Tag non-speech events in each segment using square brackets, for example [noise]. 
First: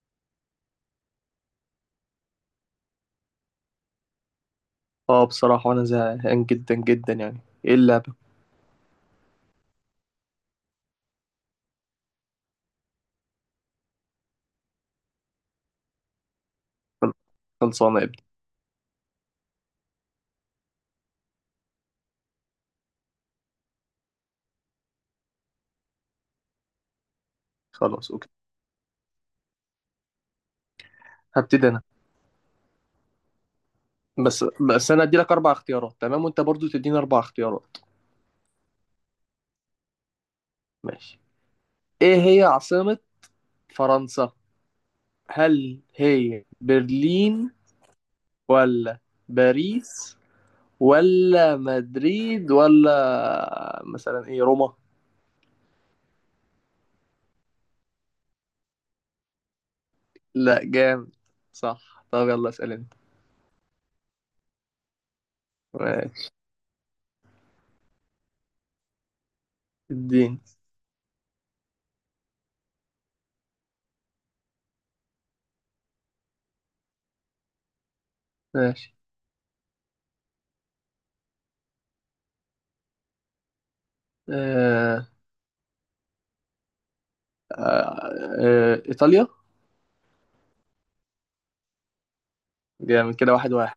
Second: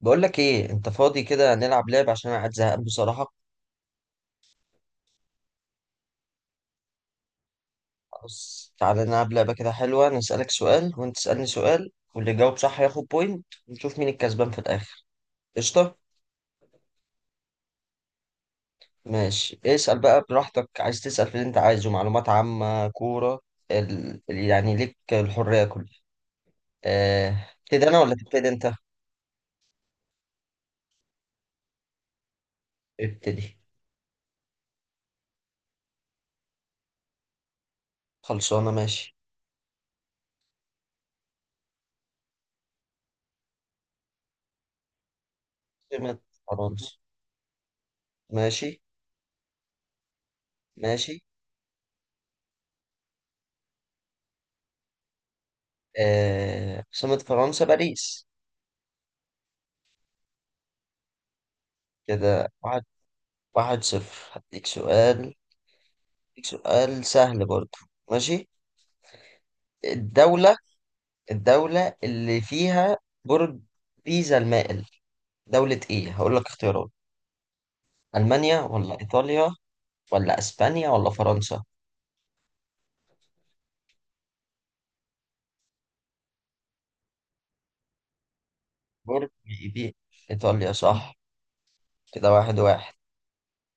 بقول لك ايه، انت فاضي كده؟ نلعب لعبة عشان انا قاعد زهقان بصراحة. اه بصراحة أنا زهقان جدا جدا يعني. إيه اللعبة؟ خلاص، تعالى نلعب لعبة كده حلوة. انا اسالك سؤال وانت تسالني سؤال، واللي يجاوب صح ياخد بوينت، ونشوف مين الكسبان في الاخر. قشطة. خلصانة يا ابني. ماشي، اسال بقى براحتك، عايز تسال في اللي انت عايزه، معلومات عامة، كورة، يعني ليك الحرية كلها. ابتدي انا خلاص ولا أوكي، تبتدي انت؟ هبتدي أنا. ابتدي. بس بس أنا أدي لك أربع اختيارات، تمام؟ وأنت برضو تديني أربع اختيارات. خلصانة. ماشي. ماشي. إيه هي عاصمة فرنسا؟ هل عاصمة هي فرنسا. برلين ماشي. ولا باريس ماشي. ولا مدريد ولا مثلا إيه روما؟ عاصمة فرنسا باريس. لا جامد صح. طب يلا كده اسأل واحد، أنت. واحد صفر، هديك سؤال. ماشي هديك سؤال سهل برضو. ماشي. الدين. الدولة الدولة اللي فيها برج بيزا المائل، دولة ايه؟ هقول لك اختيارات: ألمانيا ماشي. ولا إيطاليا ولا أسبانيا ولا فرنسا؟ آه آه آه إيطاليا. برج بي إيطاليا صح. كده واحد واحد. جامد كده، 1-1.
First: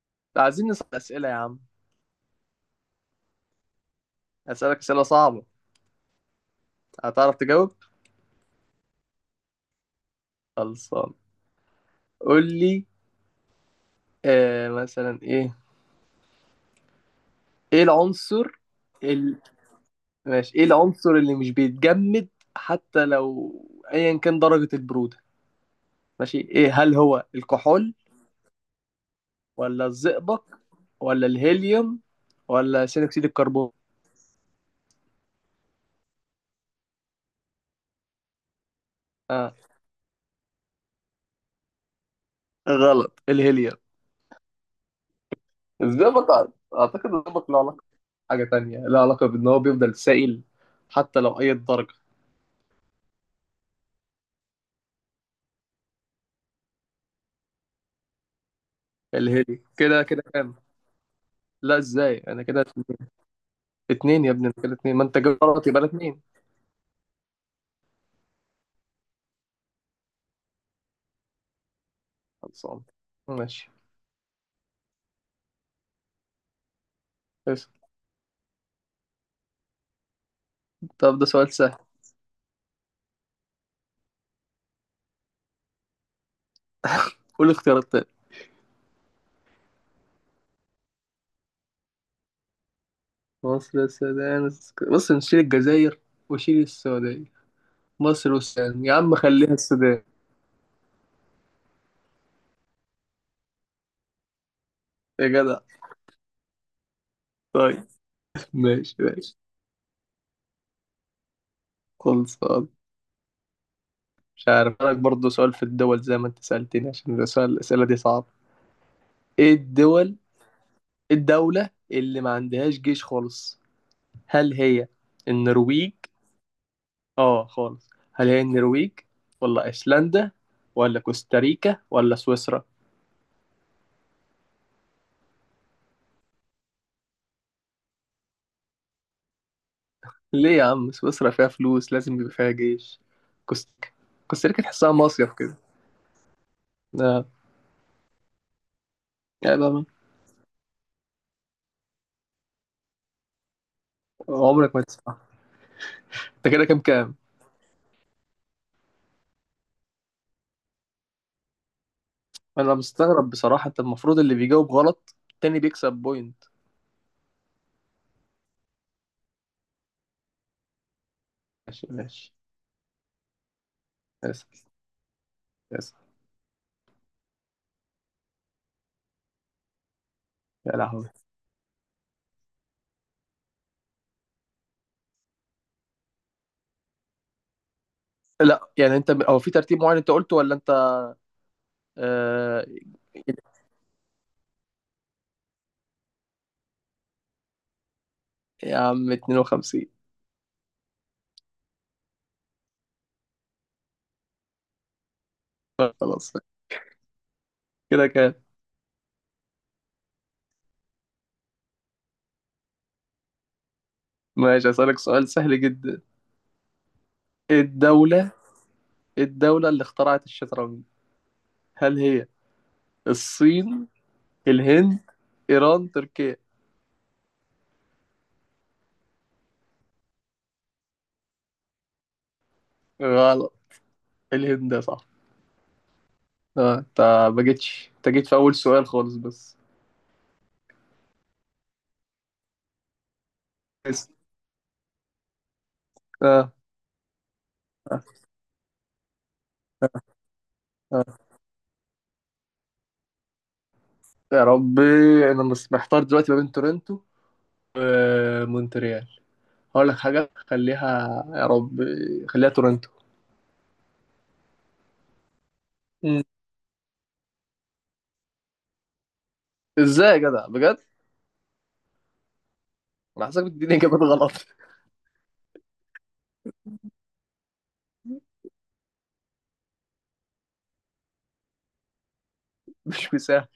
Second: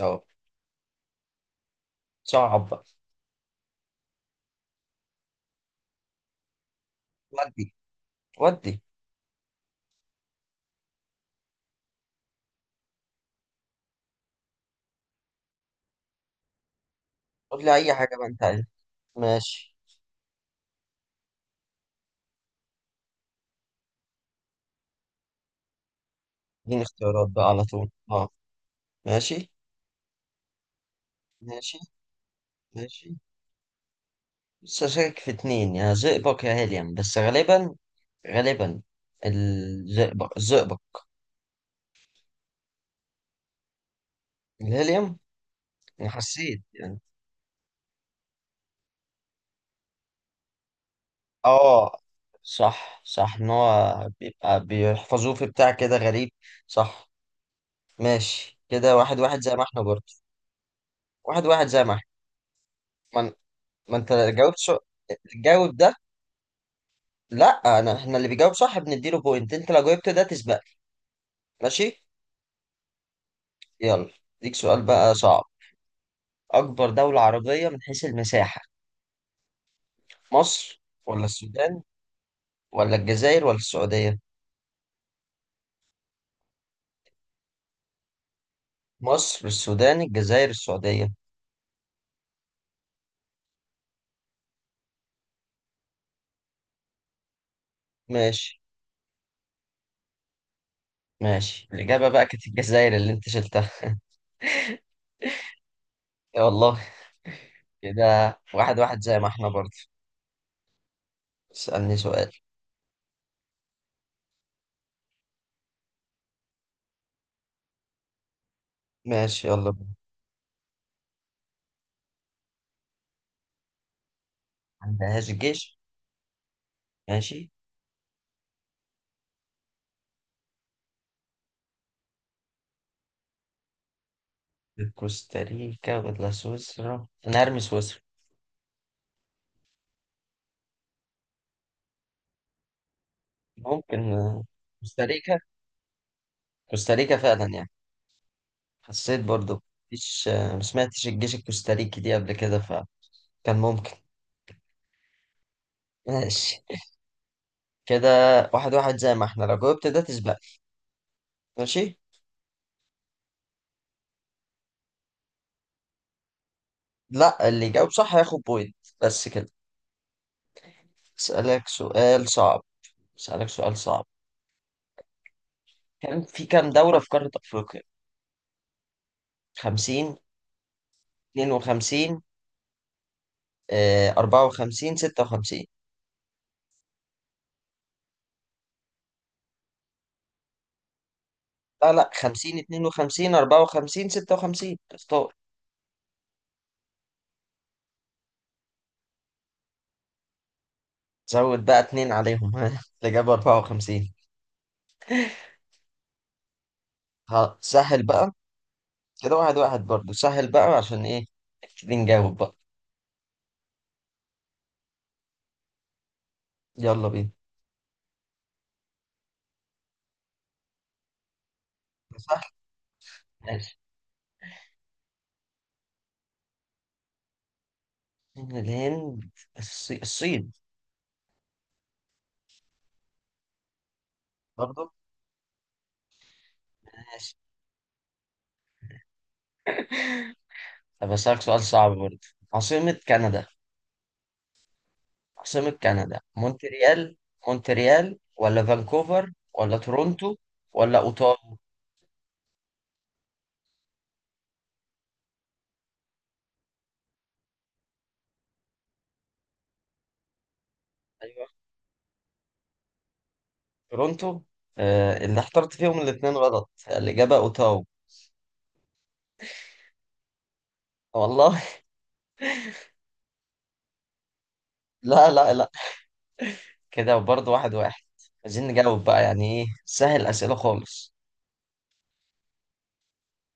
أهو. عايزين نسأل أسئلة يا عم. صعب بقى. أسألك أسئلة صعبة، هتعرف ودي تجاوب؟ ودي خلصان، قول لي. آه مثلا إيه. قول لي إيه أي حاجة بقى أنت العنصر عايزها. ال... ماشي. ماشي. إيه العنصر اللي مش بيتجمد حتى لو أيا كان درجة البرودة؟ ماشي إيه، اديني هل هو اختيارات بقى على طول، الكحول اه. ماشي. ولا الزئبق ولا ماشي. الهيليوم ولا ثاني ماشي. أكسيد الكربون؟ لسه شاكك في اتنين، يا زئبق يا هيليوم، بس غالبا، غالبا آه الزئبق، الزئبق، غلط الهيليوم. الهيليوم. انا الزئبق، أعتقد حسيت يعني. أعتقد الزئبق له علاقة، حاجة تانية له علاقة بإن هو بيفضل سائل حتى لو أي درجة. اه. صح، صح، ان هو بيبقى بيحفظوه في بتاع كده غريب. صح. ماشي، كده واحد واحد زي ما الهيلي احنا كده برضه. كده كام؟ واحد واحد لا زي ما احنا. ازاي انا كده ما, ان- ما انت اتنين يا ابني، أنا جاوبت كده سو... اتنين، ما انت جبت غلط جاوب يبقى لك ده. 2. لا انا، احنا اللي بيجاوب صح بنديله بوينت، انت لو جاوبت ده تسبق. ماشي. خلصان ماشي. يلا. ليك سؤال بقى صعب: اكبر دولة عربية بس. من حيث المساحة، مصر طب ولا ده سؤال سهل. السودان ولا الجزائر ولا السعودية؟ قول اختيارات تاني. مصر، السودان، الجزائر، السعودية. مصر، السودان، بص نشيل الجزائر وشيل السعودية. مصر ماشي. والسودان يا عم، خليها السودان. ماشي، الإجابة بقى كانت الجزائر اللي أنت شلتها. يا جدع. يا والله. طيب. كده واحد ماشي واحد زي ما ماشي احنا برضه. اسألني سؤال. خلصان. مش عارف لك برضه سؤال في الدول زي ما انت سألتني عشان ده سؤال، الأسئلة دي صعبة. ماشي. ايه يلا بينا. الدول؟ إيه الدولة اللي ما عندهاش جيش خالص؟ هل هي عندهاش جيش. النرويج؟ اه ماشي. خالص، هل هي النرويج ولا ايسلندا ولا كوستاريكا ولا سويسرا؟ كوستاريكا ولا سويسرا، أنا هرمي سويسرا. ليه يا عم، سويسرا فيها فلوس لازم يبقى فيها جيش. كوستاريكا. ممكن. كوستاريكا تحسها مصيف كوستاريكا كده. كوستاريكا لا فعلا يعني، حسيت يعني برضه. بقى. مفيش. ما سمعتش الجيش الكوستاريكي دي قبل كده، فكان ممكن. عمرك ما تسمع. انت ماشي، كده كام كام؟ كده واحد واحد زي ما احنا، لو جاوبت ده تسبق. ماشي. انا مستغرب بصراحة، انت المفروض اللي بيجاوب غلط التاني بيكسب بوينت. لا، اللي يجاوب صح هياخد بوينت بس كده. اسألك ماشي سؤال ماشي. صعب. اسألك سؤال صعب: اسف اسف. كان في كام دولة في قارة أفريقيا؟ 50، يا لهوي. 52، 54، 56. لا يعني انت هو في ترتيب معين انت قلته ولا انت؟ لا لا، 50، آه... 52، 54، 56، اختار. يا عم 52. زود بقى اتنين عليهم [laughs] ها، الإجابة 54. خلاص. ها، سهل كده بقى. كام؟ كده واحد واحد برضه، سهل بقى عشان إيه. نبتدي نجاوب بقى. ماشي. هسألك سؤال سهل جدا. يلا بينا. الدولة، الدولة اللي اخترعت الشطرنج، هل هي سهل. ماشي. الصين، الهند، إيران، تركيا؟ من الهند، الصين. غلط، الهند برضه. صح. اه انت، ما جيتش، انت جيت في أول سؤال خالص بس. طب أسألك سؤال صعب برضه: عاصمة كندا. اسم. عاصمة كندا اه مونتريال، مونتريال ولا فانكوفر ولا تورونتو ولا أوتاوا؟ يا ربي، انا محتار دلوقتي ما بين تورنتو ومونتريال. هقول لك حاجة خليها، يا أيوه. ربي، خليها تورنتو. تورونتو. آه، اللي اخترت فيهم مم. الاتنين غلط، الإجابة أوتاوا. ازاي يا جدع بجد؟ والله [laughs] انا حاسسك بتديني اجابات غلط [laughs] لا لا لا، كده برضه واحد واحد. عايزين نجاوب بقى يعني، إيه سهل، أسئلة خالص. مش مساعد.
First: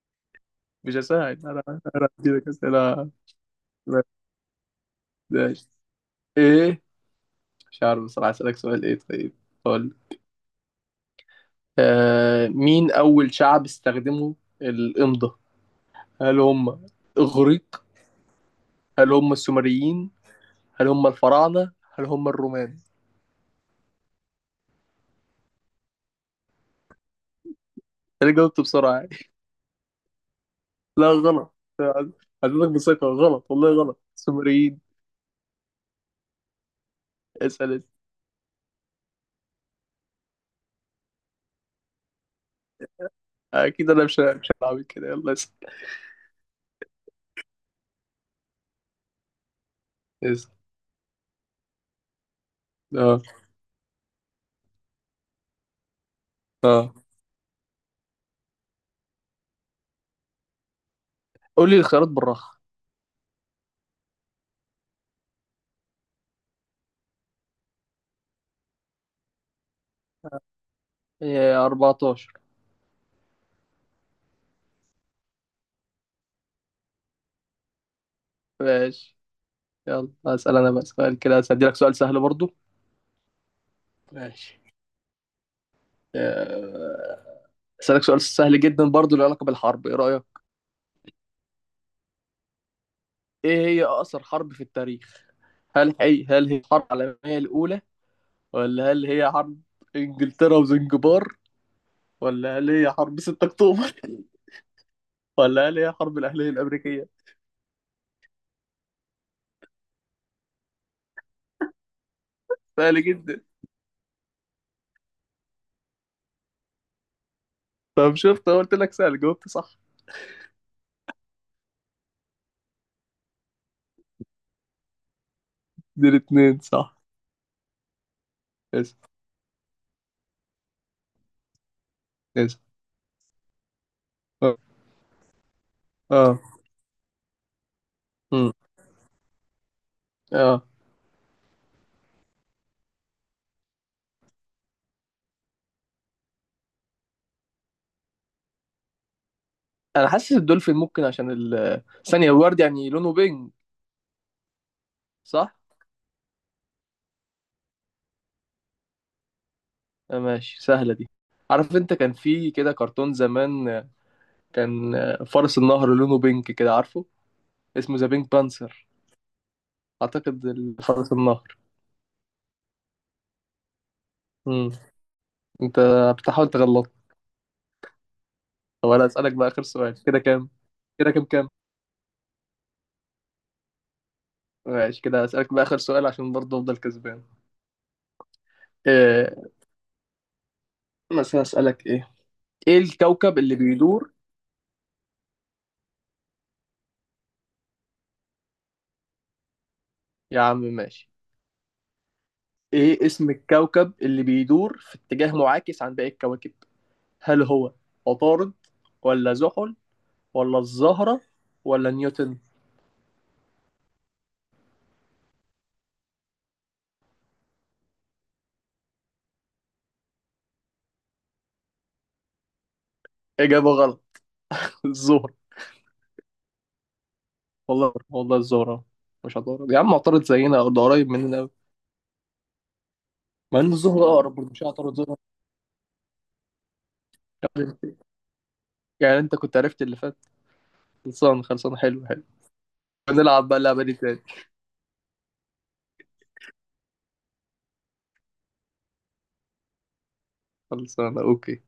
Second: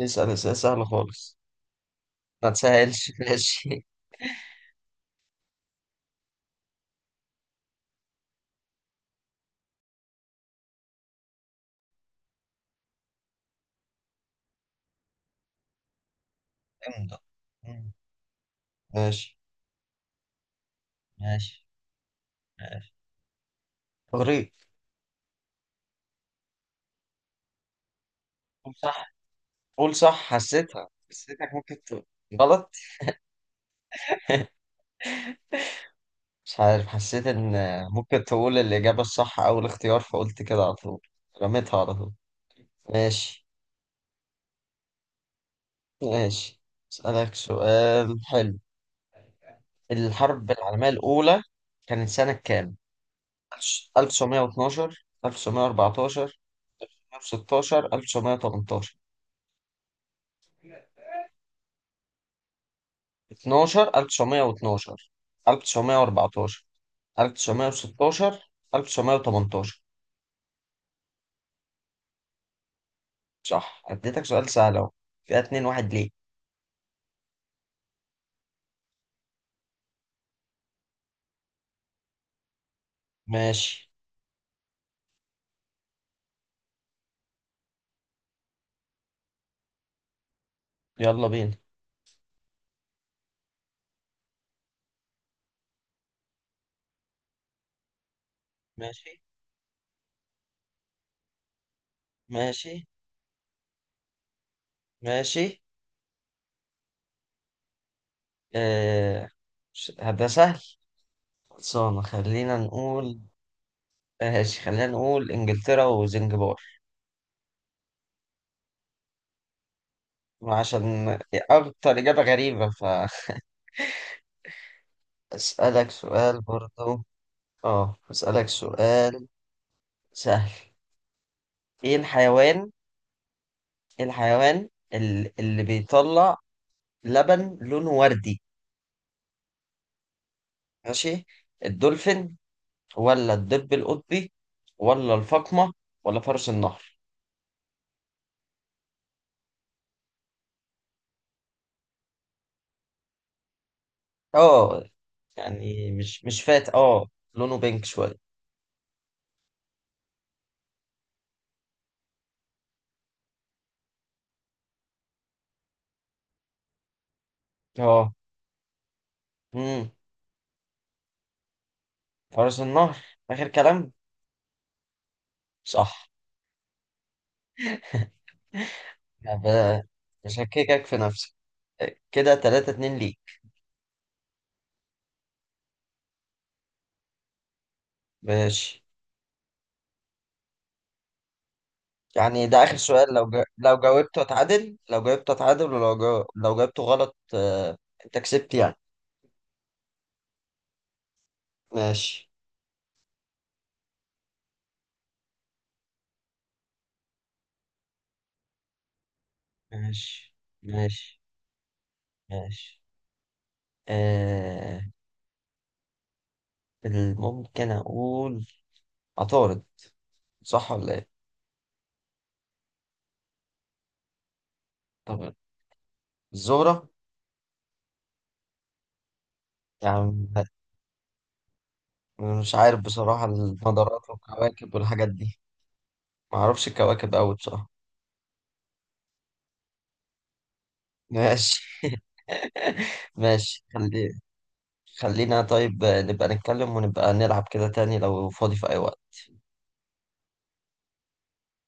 اسأل أسئلة سهلة مش خالص. هساعد انا، انا هديلك ما اسئله. تسهلش [laughs] ماشي. ما- ماشي. ايه، مش عارف بصراحة أسألك سؤال إيه طيب، قول. آه مين أول شعب استخدموا الإمضة؟ هل هم امضى. الإغريق؟ مم. هل هم ماشي. السومريين؟ هل هم ماشي. الفراعنة؟ هل هم الرومان؟ ماشي. إغريق. أنا جاوبت بسرعة يعني صح، قول صح، حسيتها، [laughs] لا حسيتك غلط، ممكن تقول. عدتك غلط. بثقة غلط، والله غلط السومريين. مش عارف، حسيت ان اسأل أنت. ممكن تقول الإجابة الصح أو الاختيار، فقلت كده على طول، رميتها على طول. ماشي. أكيد أنا مش هلعب كده. يلا اسأل. ماشي. أسألك سؤال حلو: الحرب اسأل. العالمية الأولى كانت سنة كام؟ أه 1912، 1914، أه. 1916، 1918. قول لي الخيارات بالراحة. 12، 1912، 1914، 1916، 1918. إيه، 14. صح، اديتك سؤال سهل اهو، فيها اتنين واحد ليه. ماشي. يلا أسأل أنا بقى سؤال، كده هسألك سؤال سهل برضو. ماشي. ماشي. آه، اسالك سؤال سهل جدا برضو له علاقه بالحرب، ايه رايك؟ يلا بينا. ايه هي اقصر حرب في التاريخ؟ هل هي الحرب العالميه الاولى ولا هل ماشي. هي حرب انجلترا وزنجبار ولا هل ماشي. هي حرب 6 اكتوبر [laughs] ماشي. ولا هل هي حرب الاهليه الامريكيه؟ آه... ده سهل. خلصانة، خلينا سهل نقول. جدا. ماشي، خلينا نقول انجلترا وزنجبار. طب شفت، أنا قلت لك سهل، جاوبت صح. عشان اكتر اجابة غريبة. فاسألك [laughs] دي سؤال الاتنين صح. برضو. اه، اسألك اسف سؤال سهل. ايه اسف. الحيوان، إيه اه الحيوان اللي بيطلع اه. لبن لونه وردي؟ مم. اه ماشي. الدولفين ولا الدب القطبي ولا الفقمة ولا فرس النهر؟ انا حاسس الدولفين ممكن عشان ال ثانيه الورد يعني لونه بينج، اه. صح. يعني مش فات اه، لونه بينك شوية. ماشي سهله دي. عارف انت كان في كده كرتون زمان، كان فرس النهر لونه بينك كده، عارفه اسمه ذا اه. بينك بانسر. امم اعتقد فرس النهر. فرس النهر، آخر كلام. امم. انت صح. بتحاول تغلط. طب انا اسالك يعني بقى اخر سؤال، كده كام؟ بشككك في كده كام نفسك. كام؟ كده تلاتة اتنين ليك. ماشي. كده اسالك بقى اخر سؤال عشان برضه افضل كسبان. ماشي. إيه، مثلا اسالك ايه؟ يعني ده آخر ايه سؤال، الكوكب اللي لو بيدور، جاوبته اتعادل، لو جاوبته اتعادل، لو جاوبته غلط، انت كسبت يعني. يا عم ماشي. ماشي. ايه اسم الكوكب اللي بيدور في اتجاه معاكس عن باقي الكواكب؟ هل هو عطارد ولا زحل ماشي. ولا ماشي. الزهرة ولا نيوتن؟ ماشي. آه... ممكن أقول عطارد، صح ولا ايه؟ إجابة غلط [laughs] طب، الزهرة. الزهرة. والله والله الزهرة. مش هتعترض يا عم، اعترض يعني زينا او ده قريب مننا قوي. مش عارف بصراحة، مع ان الزهرة المجرات اقرب، برضه مش والكواكب هعترض والحاجات زهرة. دي، ما اعرفش الكواكب قوي مش بصراحة. عارف. يعني انت كنت عرفت اللي فات. [laughs] خلصان خلصان، ماشي. حلو حلو. هنلعب بقى ماشي. اللعبة دي تاني. خلينا طيب نبقى نتكلم ونبقى نلعب كده تاني لو فاضي في اي وقت. خلصانة اوكي.